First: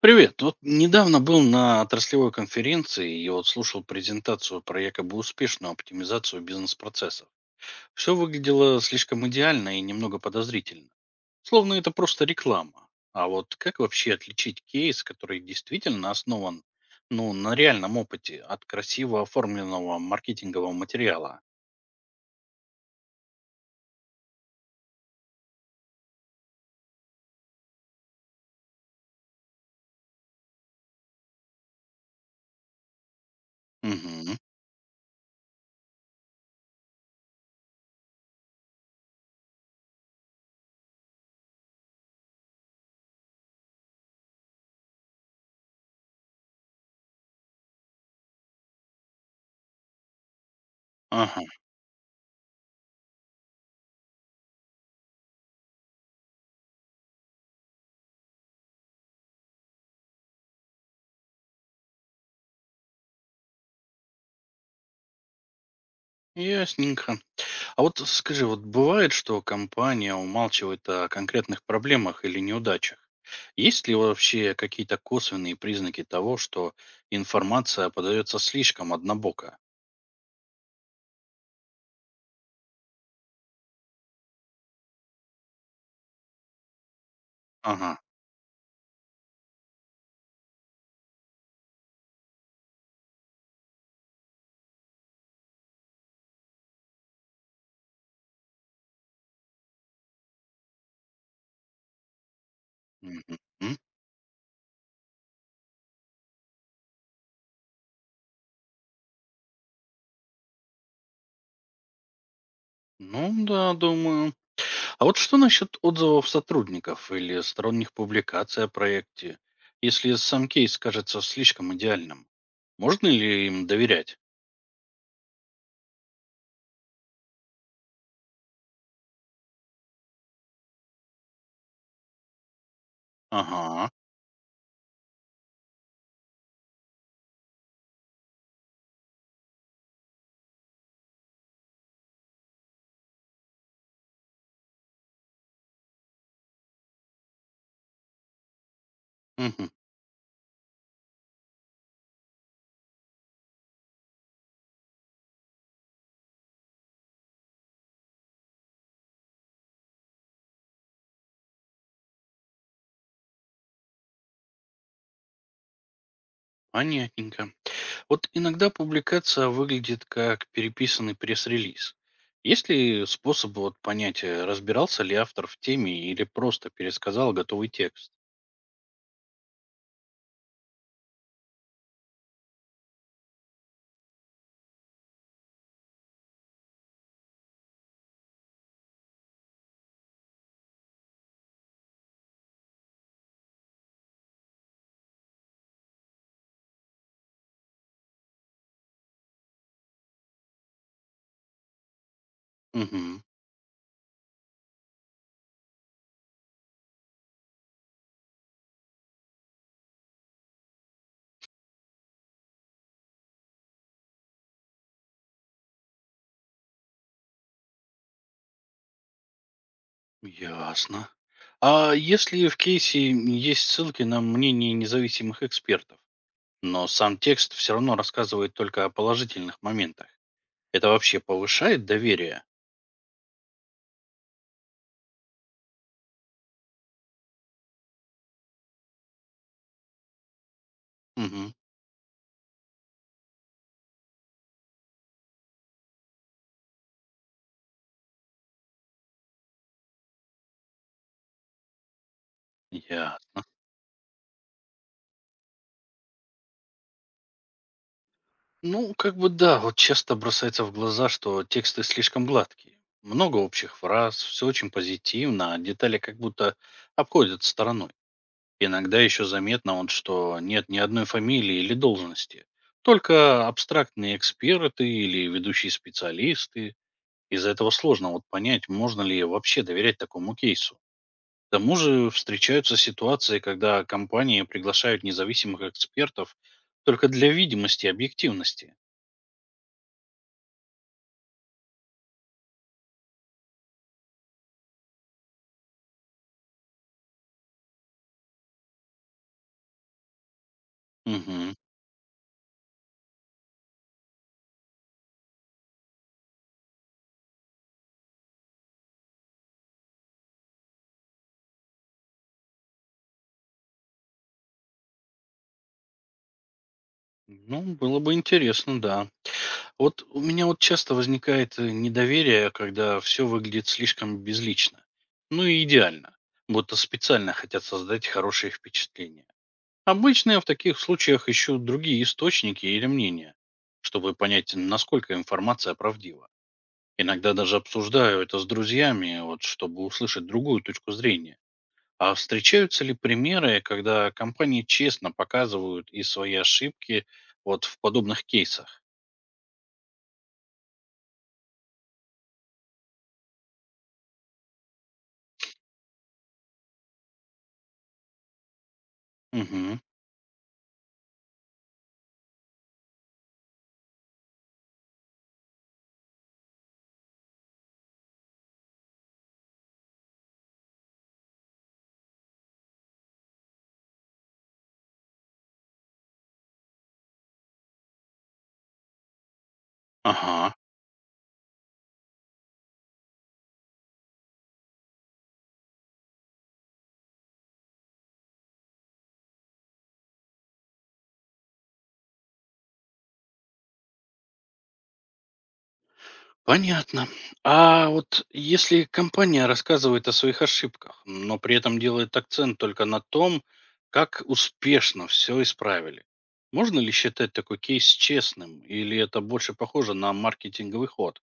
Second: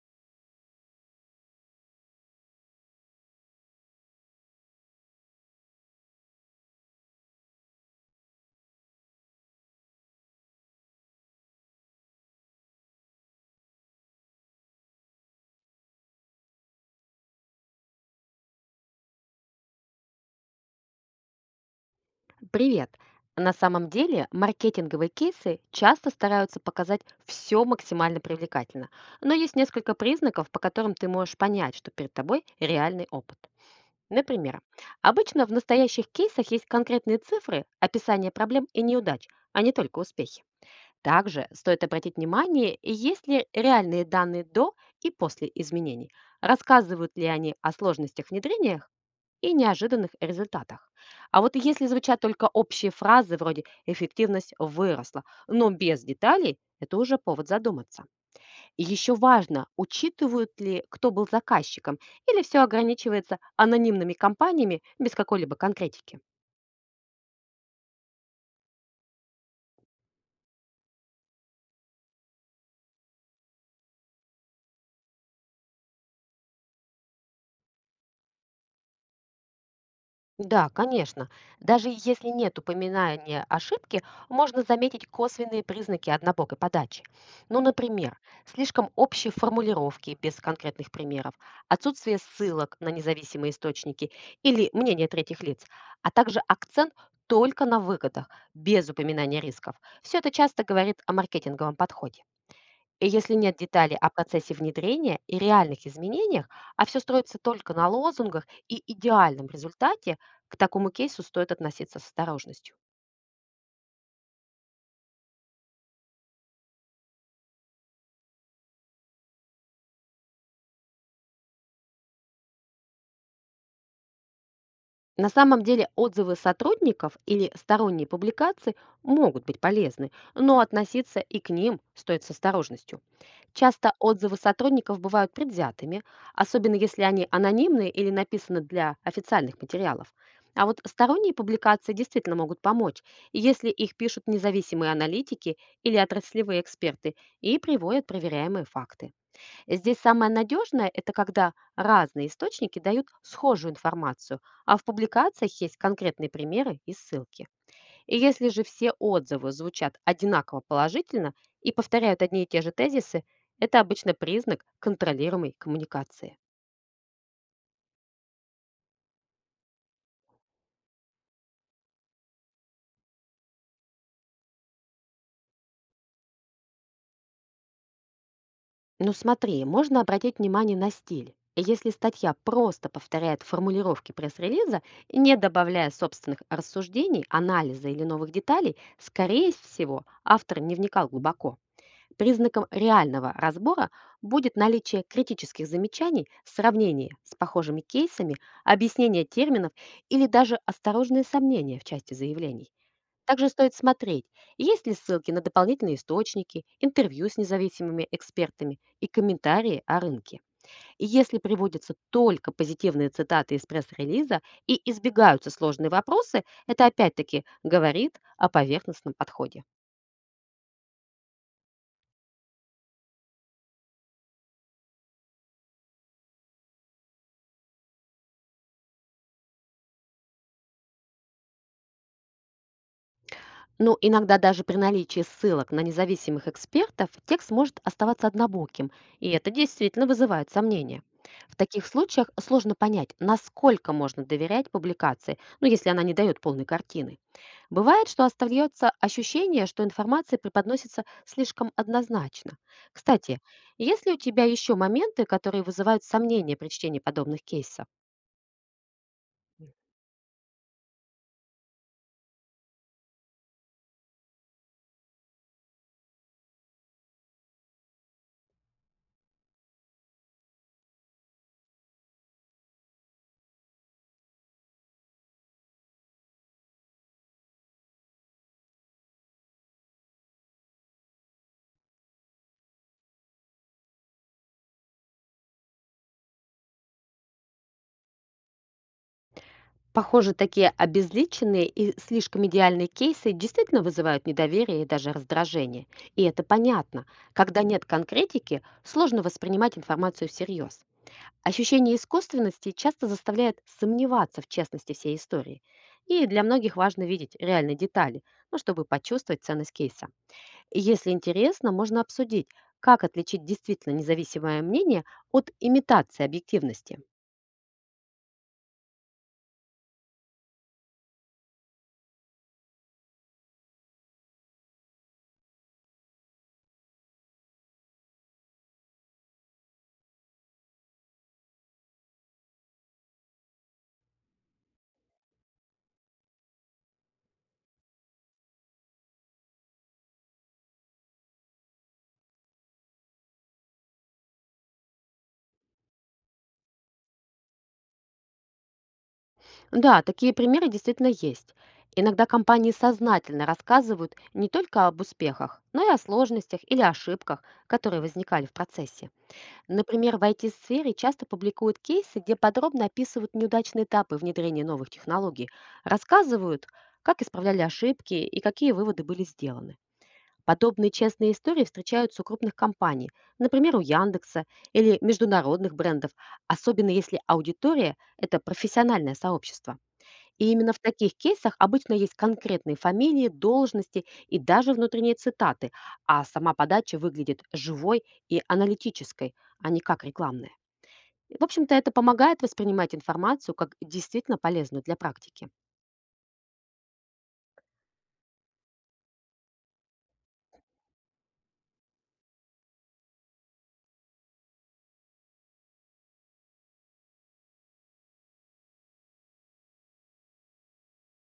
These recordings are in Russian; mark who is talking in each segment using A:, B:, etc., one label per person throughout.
A: Привет. Вот недавно был на отраслевой конференции и вот слушал презентацию про якобы успешную оптимизацию бизнес-процессов. Все выглядело слишком идеально и немного подозрительно. Словно это просто реклама. А вот как вообще отличить кейс, который действительно основан, ну, на реальном опыте от красиво оформленного маркетингового материала?
B: Привет! На самом деле маркетинговые кейсы часто стараются показать все максимально привлекательно, но есть несколько признаков, по которым ты можешь понять, что перед тобой реальный опыт.
A: Угу.
B: Например, обычно в настоящих кейсах есть конкретные цифры, описание проблем и неудач, а не только успехи. Также стоит обратить внимание, есть ли реальные данные до и после изменений, рассказывают ли они о сложностях внедрениях и неожиданных результатах.
A: Ага.
B: А вот если звучат только общие фразы вроде «эффективность выросла», но без деталей, это уже повод задуматься. И еще важно, учитывают ли, кто был заказчиком, или все ограничивается анонимными компаниями без какой-либо конкретики.
A: Ясненько. А вот скажи, вот бывает, что компания умалчивает о конкретных проблемах или неудачах? Есть ли вообще какие-то косвенные признаки того, что информация подается слишком однобоко?
B: Да, конечно. Даже если нет упоминания ошибки, можно заметить косвенные признаки однобокой подачи. Ну,
A: Ага.
B: например, слишком общие формулировки без конкретных примеров, отсутствие ссылок на независимые источники или мнение третьих лиц, а также акцент только на выгодах, без упоминания рисков. Все это часто говорит о маркетинговом подходе. И если
A: мгм,
B: нет
A: м.
B: деталей о процессе внедрения и реальных изменениях, а все строится только на лозунгах и идеальном результате, к такому кейсу стоит относиться с осторожностью.
A: Ну да, думаю. А вот что насчет отзывов сотрудников или сторонних публикаций о проекте, если сам кейс кажется слишком идеальным? Можно ли им доверять?
B: На самом деле отзывы сотрудников или сторонние публикации могут быть полезны, но относиться и к ним стоит с осторожностью.
A: Ага.
B: Часто отзывы сотрудников бывают предвзятыми, особенно если они анонимные или написаны для официальных материалов. А вот сторонние публикации действительно могут помочь, если их пишут независимые аналитики или отраслевые эксперты и приводят проверяемые факты.
A: мгм,
B: Здесь самое надежное — это когда разные источники дают схожую информацию, а в публикациях есть конкретные примеры и ссылки. И если же все отзывы звучат одинаково положительно и повторяют одни и те же тезисы, это обычно признак контролируемой коммуникации.
A: Понятненько. Вот иногда публикация выглядит как переписанный пресс-релиз. Есть ли способ вот понять, разбирался ли автор в теме или просто пересказал готовый текст?
B: Ну смотри, можно обратить внимание на стиль. Если статья просто повторяет формулировки пресс-релиза, не добавляя собственных рассуждений, анализа или новых деталей, скорее всего, автор не вникал глубоко. Признаком реального разбора будет наличие критических замечаний, сравнение с похожими кейсами, объяснение терминов или даже осторожные сомнения в части заявлений.
A: Угу,
B: Также стоит смотреть, есть ли ссылки на дополнительные источники, интервью с независимыми экспертами и комментарии о рынке. И если приводятся только позитивные цитаты из пресс-релиза и избегаются сложные вопросы, это опять-таки говорит о поверхностном подходе.
A: ясно. А если в кейсе есть ссылки на мнение независимых экспертов, но сам текст все равно рассказывает только о положительных моментах, это вообще повышает доверие?
B: Ну, иногда даже при наличии ссылок на независимых экспертов текст может оставаться однобоким, и это действительно вызывает сомнения.
A: Угу,
B: В таких случаях сложно понять, насколько можно доверять публикации, ну, если она не дает полной картины. Бывает, что остается ощущение, что информация преподносится слишком однозначно. Кстати,
A: ясно.
B: есть ли у тебя еще моменты, которые вызывают сомнения при чтении подобных кейсов?
A: Ну, как бы да, вот часто бросается в глаза, что тексты слишком гладкие. Много общих фраз, все очень позитивно, а детали как будто обходят стороной. Иногда еще заметно, вот, что нет ни одной фамилии или должности. Только абстрактные эксперты или ведущие специалисты. Из-за этого сложно вот понять, можно ли вообще доверять такому кейсу. К тому же встречаются ситуации, когда компании приглашают независимых экспертов только для видимости и объективности.
B: Похоже, такие обезличенные и слишком идеальные кейсы действительно вызывают недоверие и даже раздражение. И это понятно. Когда нет конкретики, сложно воспринимать информацию всерьез.
A: Мгм.
B: Ощущение искусственности часто заставляет сомневаться в честности всей истории. И для многих важно видеть реальные детали, ну, чтобы почувствовать ценность кейса. И если интересно, можно обсудить, как отличить действительно независимое мнение от имитации объективности.
A: Ну, было бы интересно, да. Вот у меня вот часто возникает недоверие, когда все выглядит слишком безлично. Ну и идеально. Будто специально хотят создать хорошее впечатление. Обычно я в таких случаях ищу другие источники или мнения, чтобы понять, насколько информация правдива. Иногда даже обсуждаю это с друзьями, вот, чтобы услышать другую точку зрения. А встречаются ли примеры, когда компании честно показывают и свои ошибки вот в подобных кейсах?
B: Да, такие примеры действительно есть. Иногда компании сознательно рассказывают не только об успехах, но и о сложностях или ошибках, которые возникали в процессе.
A: Угу.
B: Например, в IT-сфере часто публикуют кейсы, где подробно описывают неудачные этапы внедрения новых технологий, рассказывают, как исправляли ошибки и какие выводы были сделаны. Подобные честные истории встречаются у крупных компаний, например, у Яндекса или международных брендов, особенно если аудитория — это профессиональное сообщество. И
A: Ага.
B: именно в таких кейсах обычно есть конкретные фамилии, должности и даже внутренние цитаты, а сама подача выглядит живой и аналитической, а не как рекламная. В общем-то, это помогает воспринимать информацию как действительно полезную для практики.
A: Понятно. А вот если компания рассказывает о своих ошибках, но при этом делает акцент только на том, как успешно все исправили, можно ли считать такой кейс честным, или это больше похоже на маркетинговый ход?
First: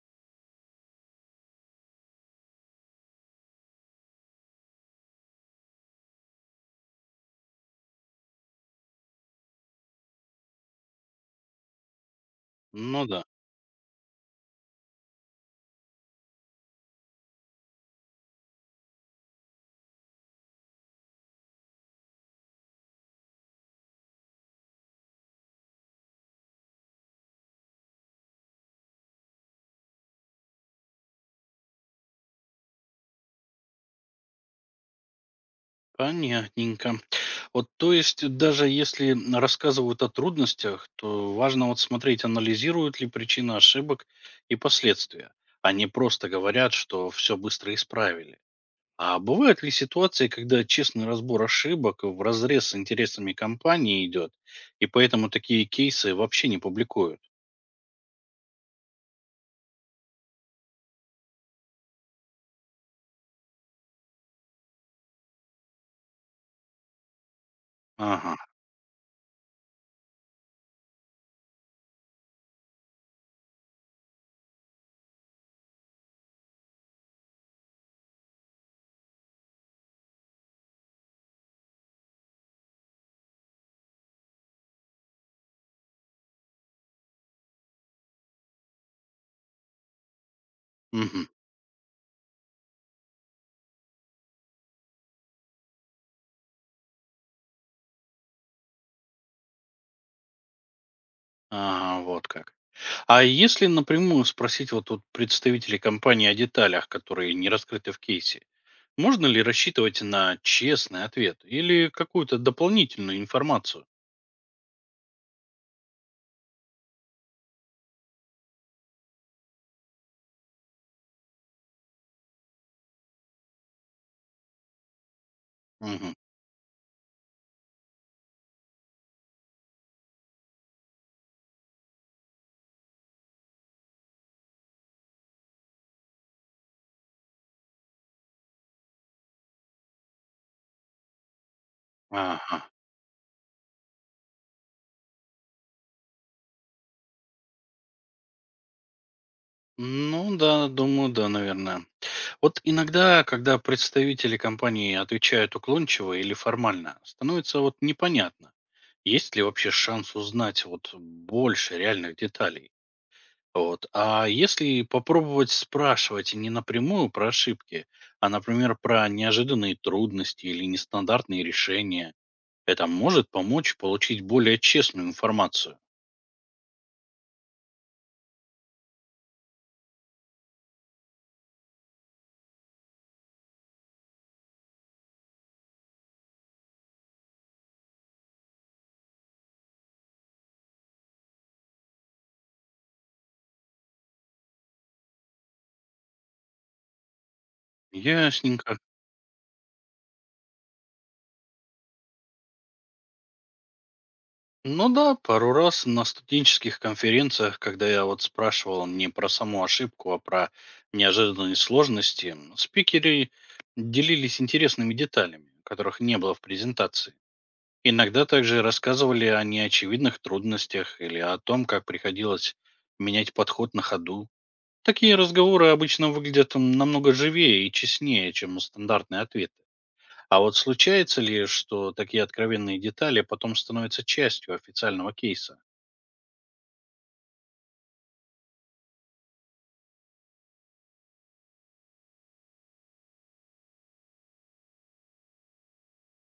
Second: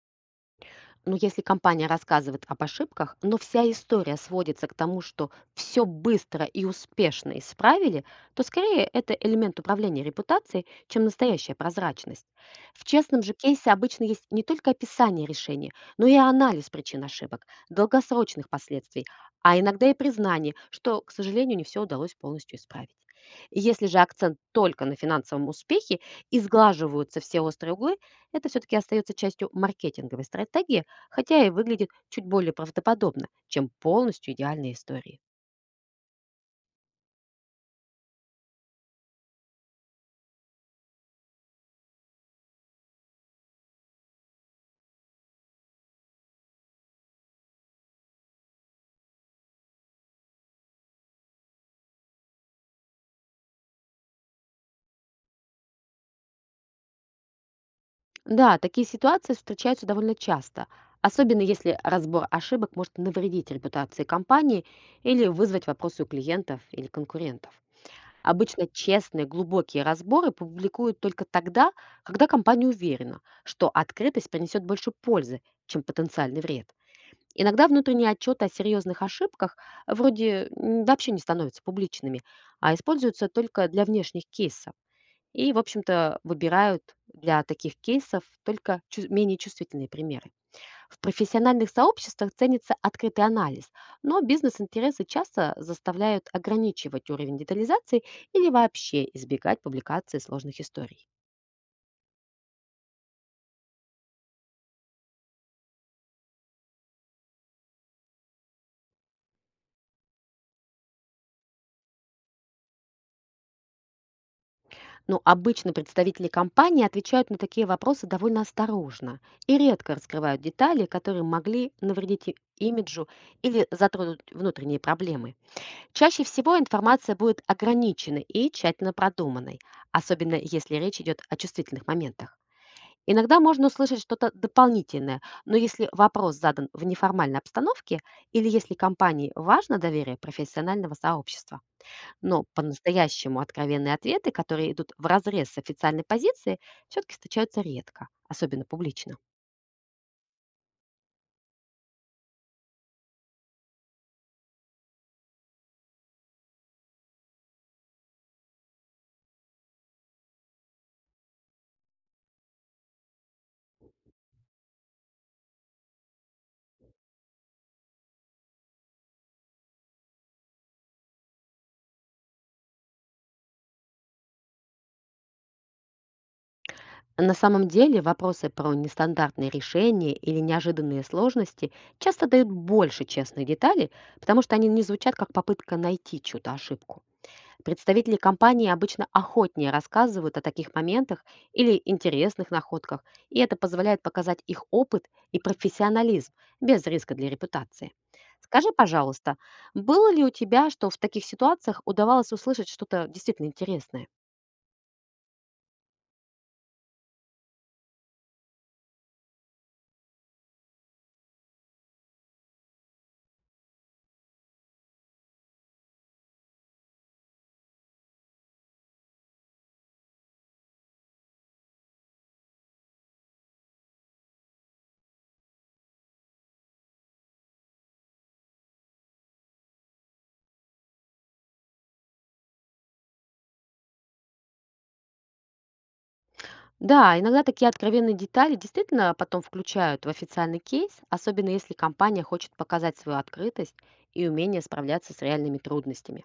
B: Ну, если компания рассказывает об ошибках, но вся история сводится к тому, что все быстро и успешно исправили, то скорее это элемент управления репутацией, чем настоящая прозрачность. В
A: Ну
B: честном
A: да.
B: же кейсе обычно есть не только описание решения, но и анализ причин ошибок, долгосрочных последствий, а иногда и признание, что, к сожалению, не все удалось полностью исправить. И если же акцент только на финансовом успехе и сглаживаются все острые углы, это все-таки остается частью маркетинговой стратегии, хотя и выглядит чуть более правдоподобно, чем полностью идеальные истории.
A: Понятненько. Вот, то есть, даже если н рассказывают о трудностях, то важно вот смотреть, анализируют ли причины ошибок и последствия. Они просто говорят, что все быстро исправили. А бывают ли ситуации, когда честный разбор ошибок в разрез с интересами компании идет, и поэтому такие кейсы вообще не публикуют?
B: Да, такие ситуации встречаются довольно часто, особенно если разбор ошибок может навредить репутации компании или вызвать вопросы у клиентов или конкурентов.
A: Ага,
B: Обычно честные, глубокие разборы публикуют только тогда, когда компания уверена, что открытость принесет больше пользы, чем потенциальный вред. Иногда внутренние отчеты о серьезных ошибках, вообще не становятся публичными, а используются только для внешних кейсов. И, в общем-то, выбирают для таких кейсов только менее чувствительные примеры. В
A: мгм,
B: профессиональных сообществах ценится открытый анализ, но бизнес-интересы часто заставляют ограничивать уровень детализации или вообще избегать публикации сложных историй.
A: ага, вот как. А если напрямую спросить вот у представителей компании о деталях, которые не раскрыты в кейсе, можно ли рассчитывать на честный ответ или какую-то дополнительную информацию?
B: Но обычно представители компании отвечают на такие вопросы довольно осторожно и редко раскрывают детали, которые могли навредить имиджу или затронуть внутренние проблемы.
A: Мгм.
B: Чаще всего информация будет ограниченной и тщательно продуманной, особенно если речь идет о чувствительных моментах. Иногда можно услышать что-то дополнительное, но если вопрос задан в неформальной обстановке или если компании важно доверие профессионального сообщества. Но
A: Ага.
B: по-настоящему откровенные ответы, которые идут вразрез с официальной позицией, все-таки встречаются редко, особенно публично.
A: Ну да, думаю, да, наверное. Вот иногда, когда представители компании отвечают уклончиво или формально, становится вот непонятно, есть ли вообще шанс узнать вот больше реальных деталей. Вот. А если попробовать спрашивать не напрямую про ошибки, а, например, про неожиданные трудности или нестандартные решения, это может помочь получить более честную информацию.
B: На самом деле вопросы про нестандартные решения или неожиданные сложности часто дают больше честных деталей, потому что они не звучат как попытка найти чью-то ошибку. Представители компании обычно охотнее рассказывают о таких моментах или интересных находках, и это позволяет показать их опыт и профессионализм без риска для репутации. Скажи,
A: Ясненько.
B: пожалуйста, было ли у тебя, что в таких ситуациях удавалось услышать что-то действительно интересное?
A: Ну да, пару раз на студенческих конференциях, когда я вот спрашивал не про саму ошибку, а про неожиданные сложности, спикеры делились интересными деталями, которых не было в презентации. Иногда также рассказывали о неочевидных трудностях или о том, как приходилось менять подход на ходу. Такие разговоры обычно выглядят намного живее и честнее, чем стандартный ответ. А вот случается ли, что такие откровенные детали потом становятся частью официального кейса?
B: Да, иногда такие откровенные детали действительно потом включают в официальный кейс, особенно если компания хочет показать свою открытость и умение справляться с реальными трудностями.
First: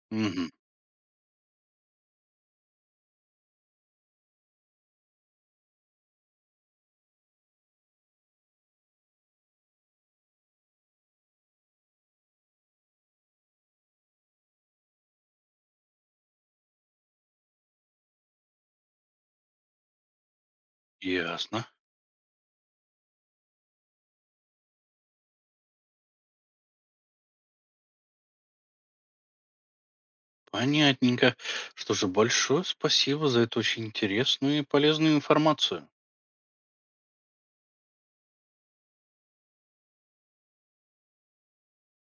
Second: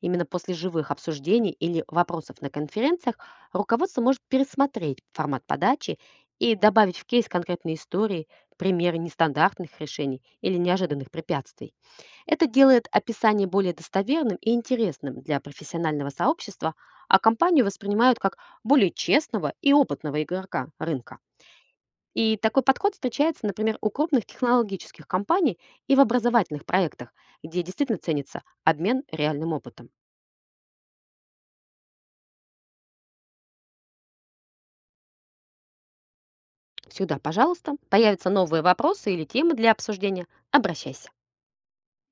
B: Именно
A: Мгм.
B: после живых обсуждений или вопросов на конференциях руководство может пересмотреть формат подачи и добавить в кейс конкретные истории, примеры нестандартных решений или неожиданных препятствий. Это делает описание более достоверным и интересным для профессионального сообщества, а компанию воспринимают как более честного и опытного игрока рынка.
A: Ясно.
B: И такой подход встречается, например, у крупных технологических компаний и в образовательных проектах, где действительно ценится обмен реальным опытом.
A: Понятненько. Что же, большое спасибо за эту очень интересную и полезную информацию.
B: Сюда, пожалуйста. Появятся новые вопросы или темы для обсуждения. Обращайся.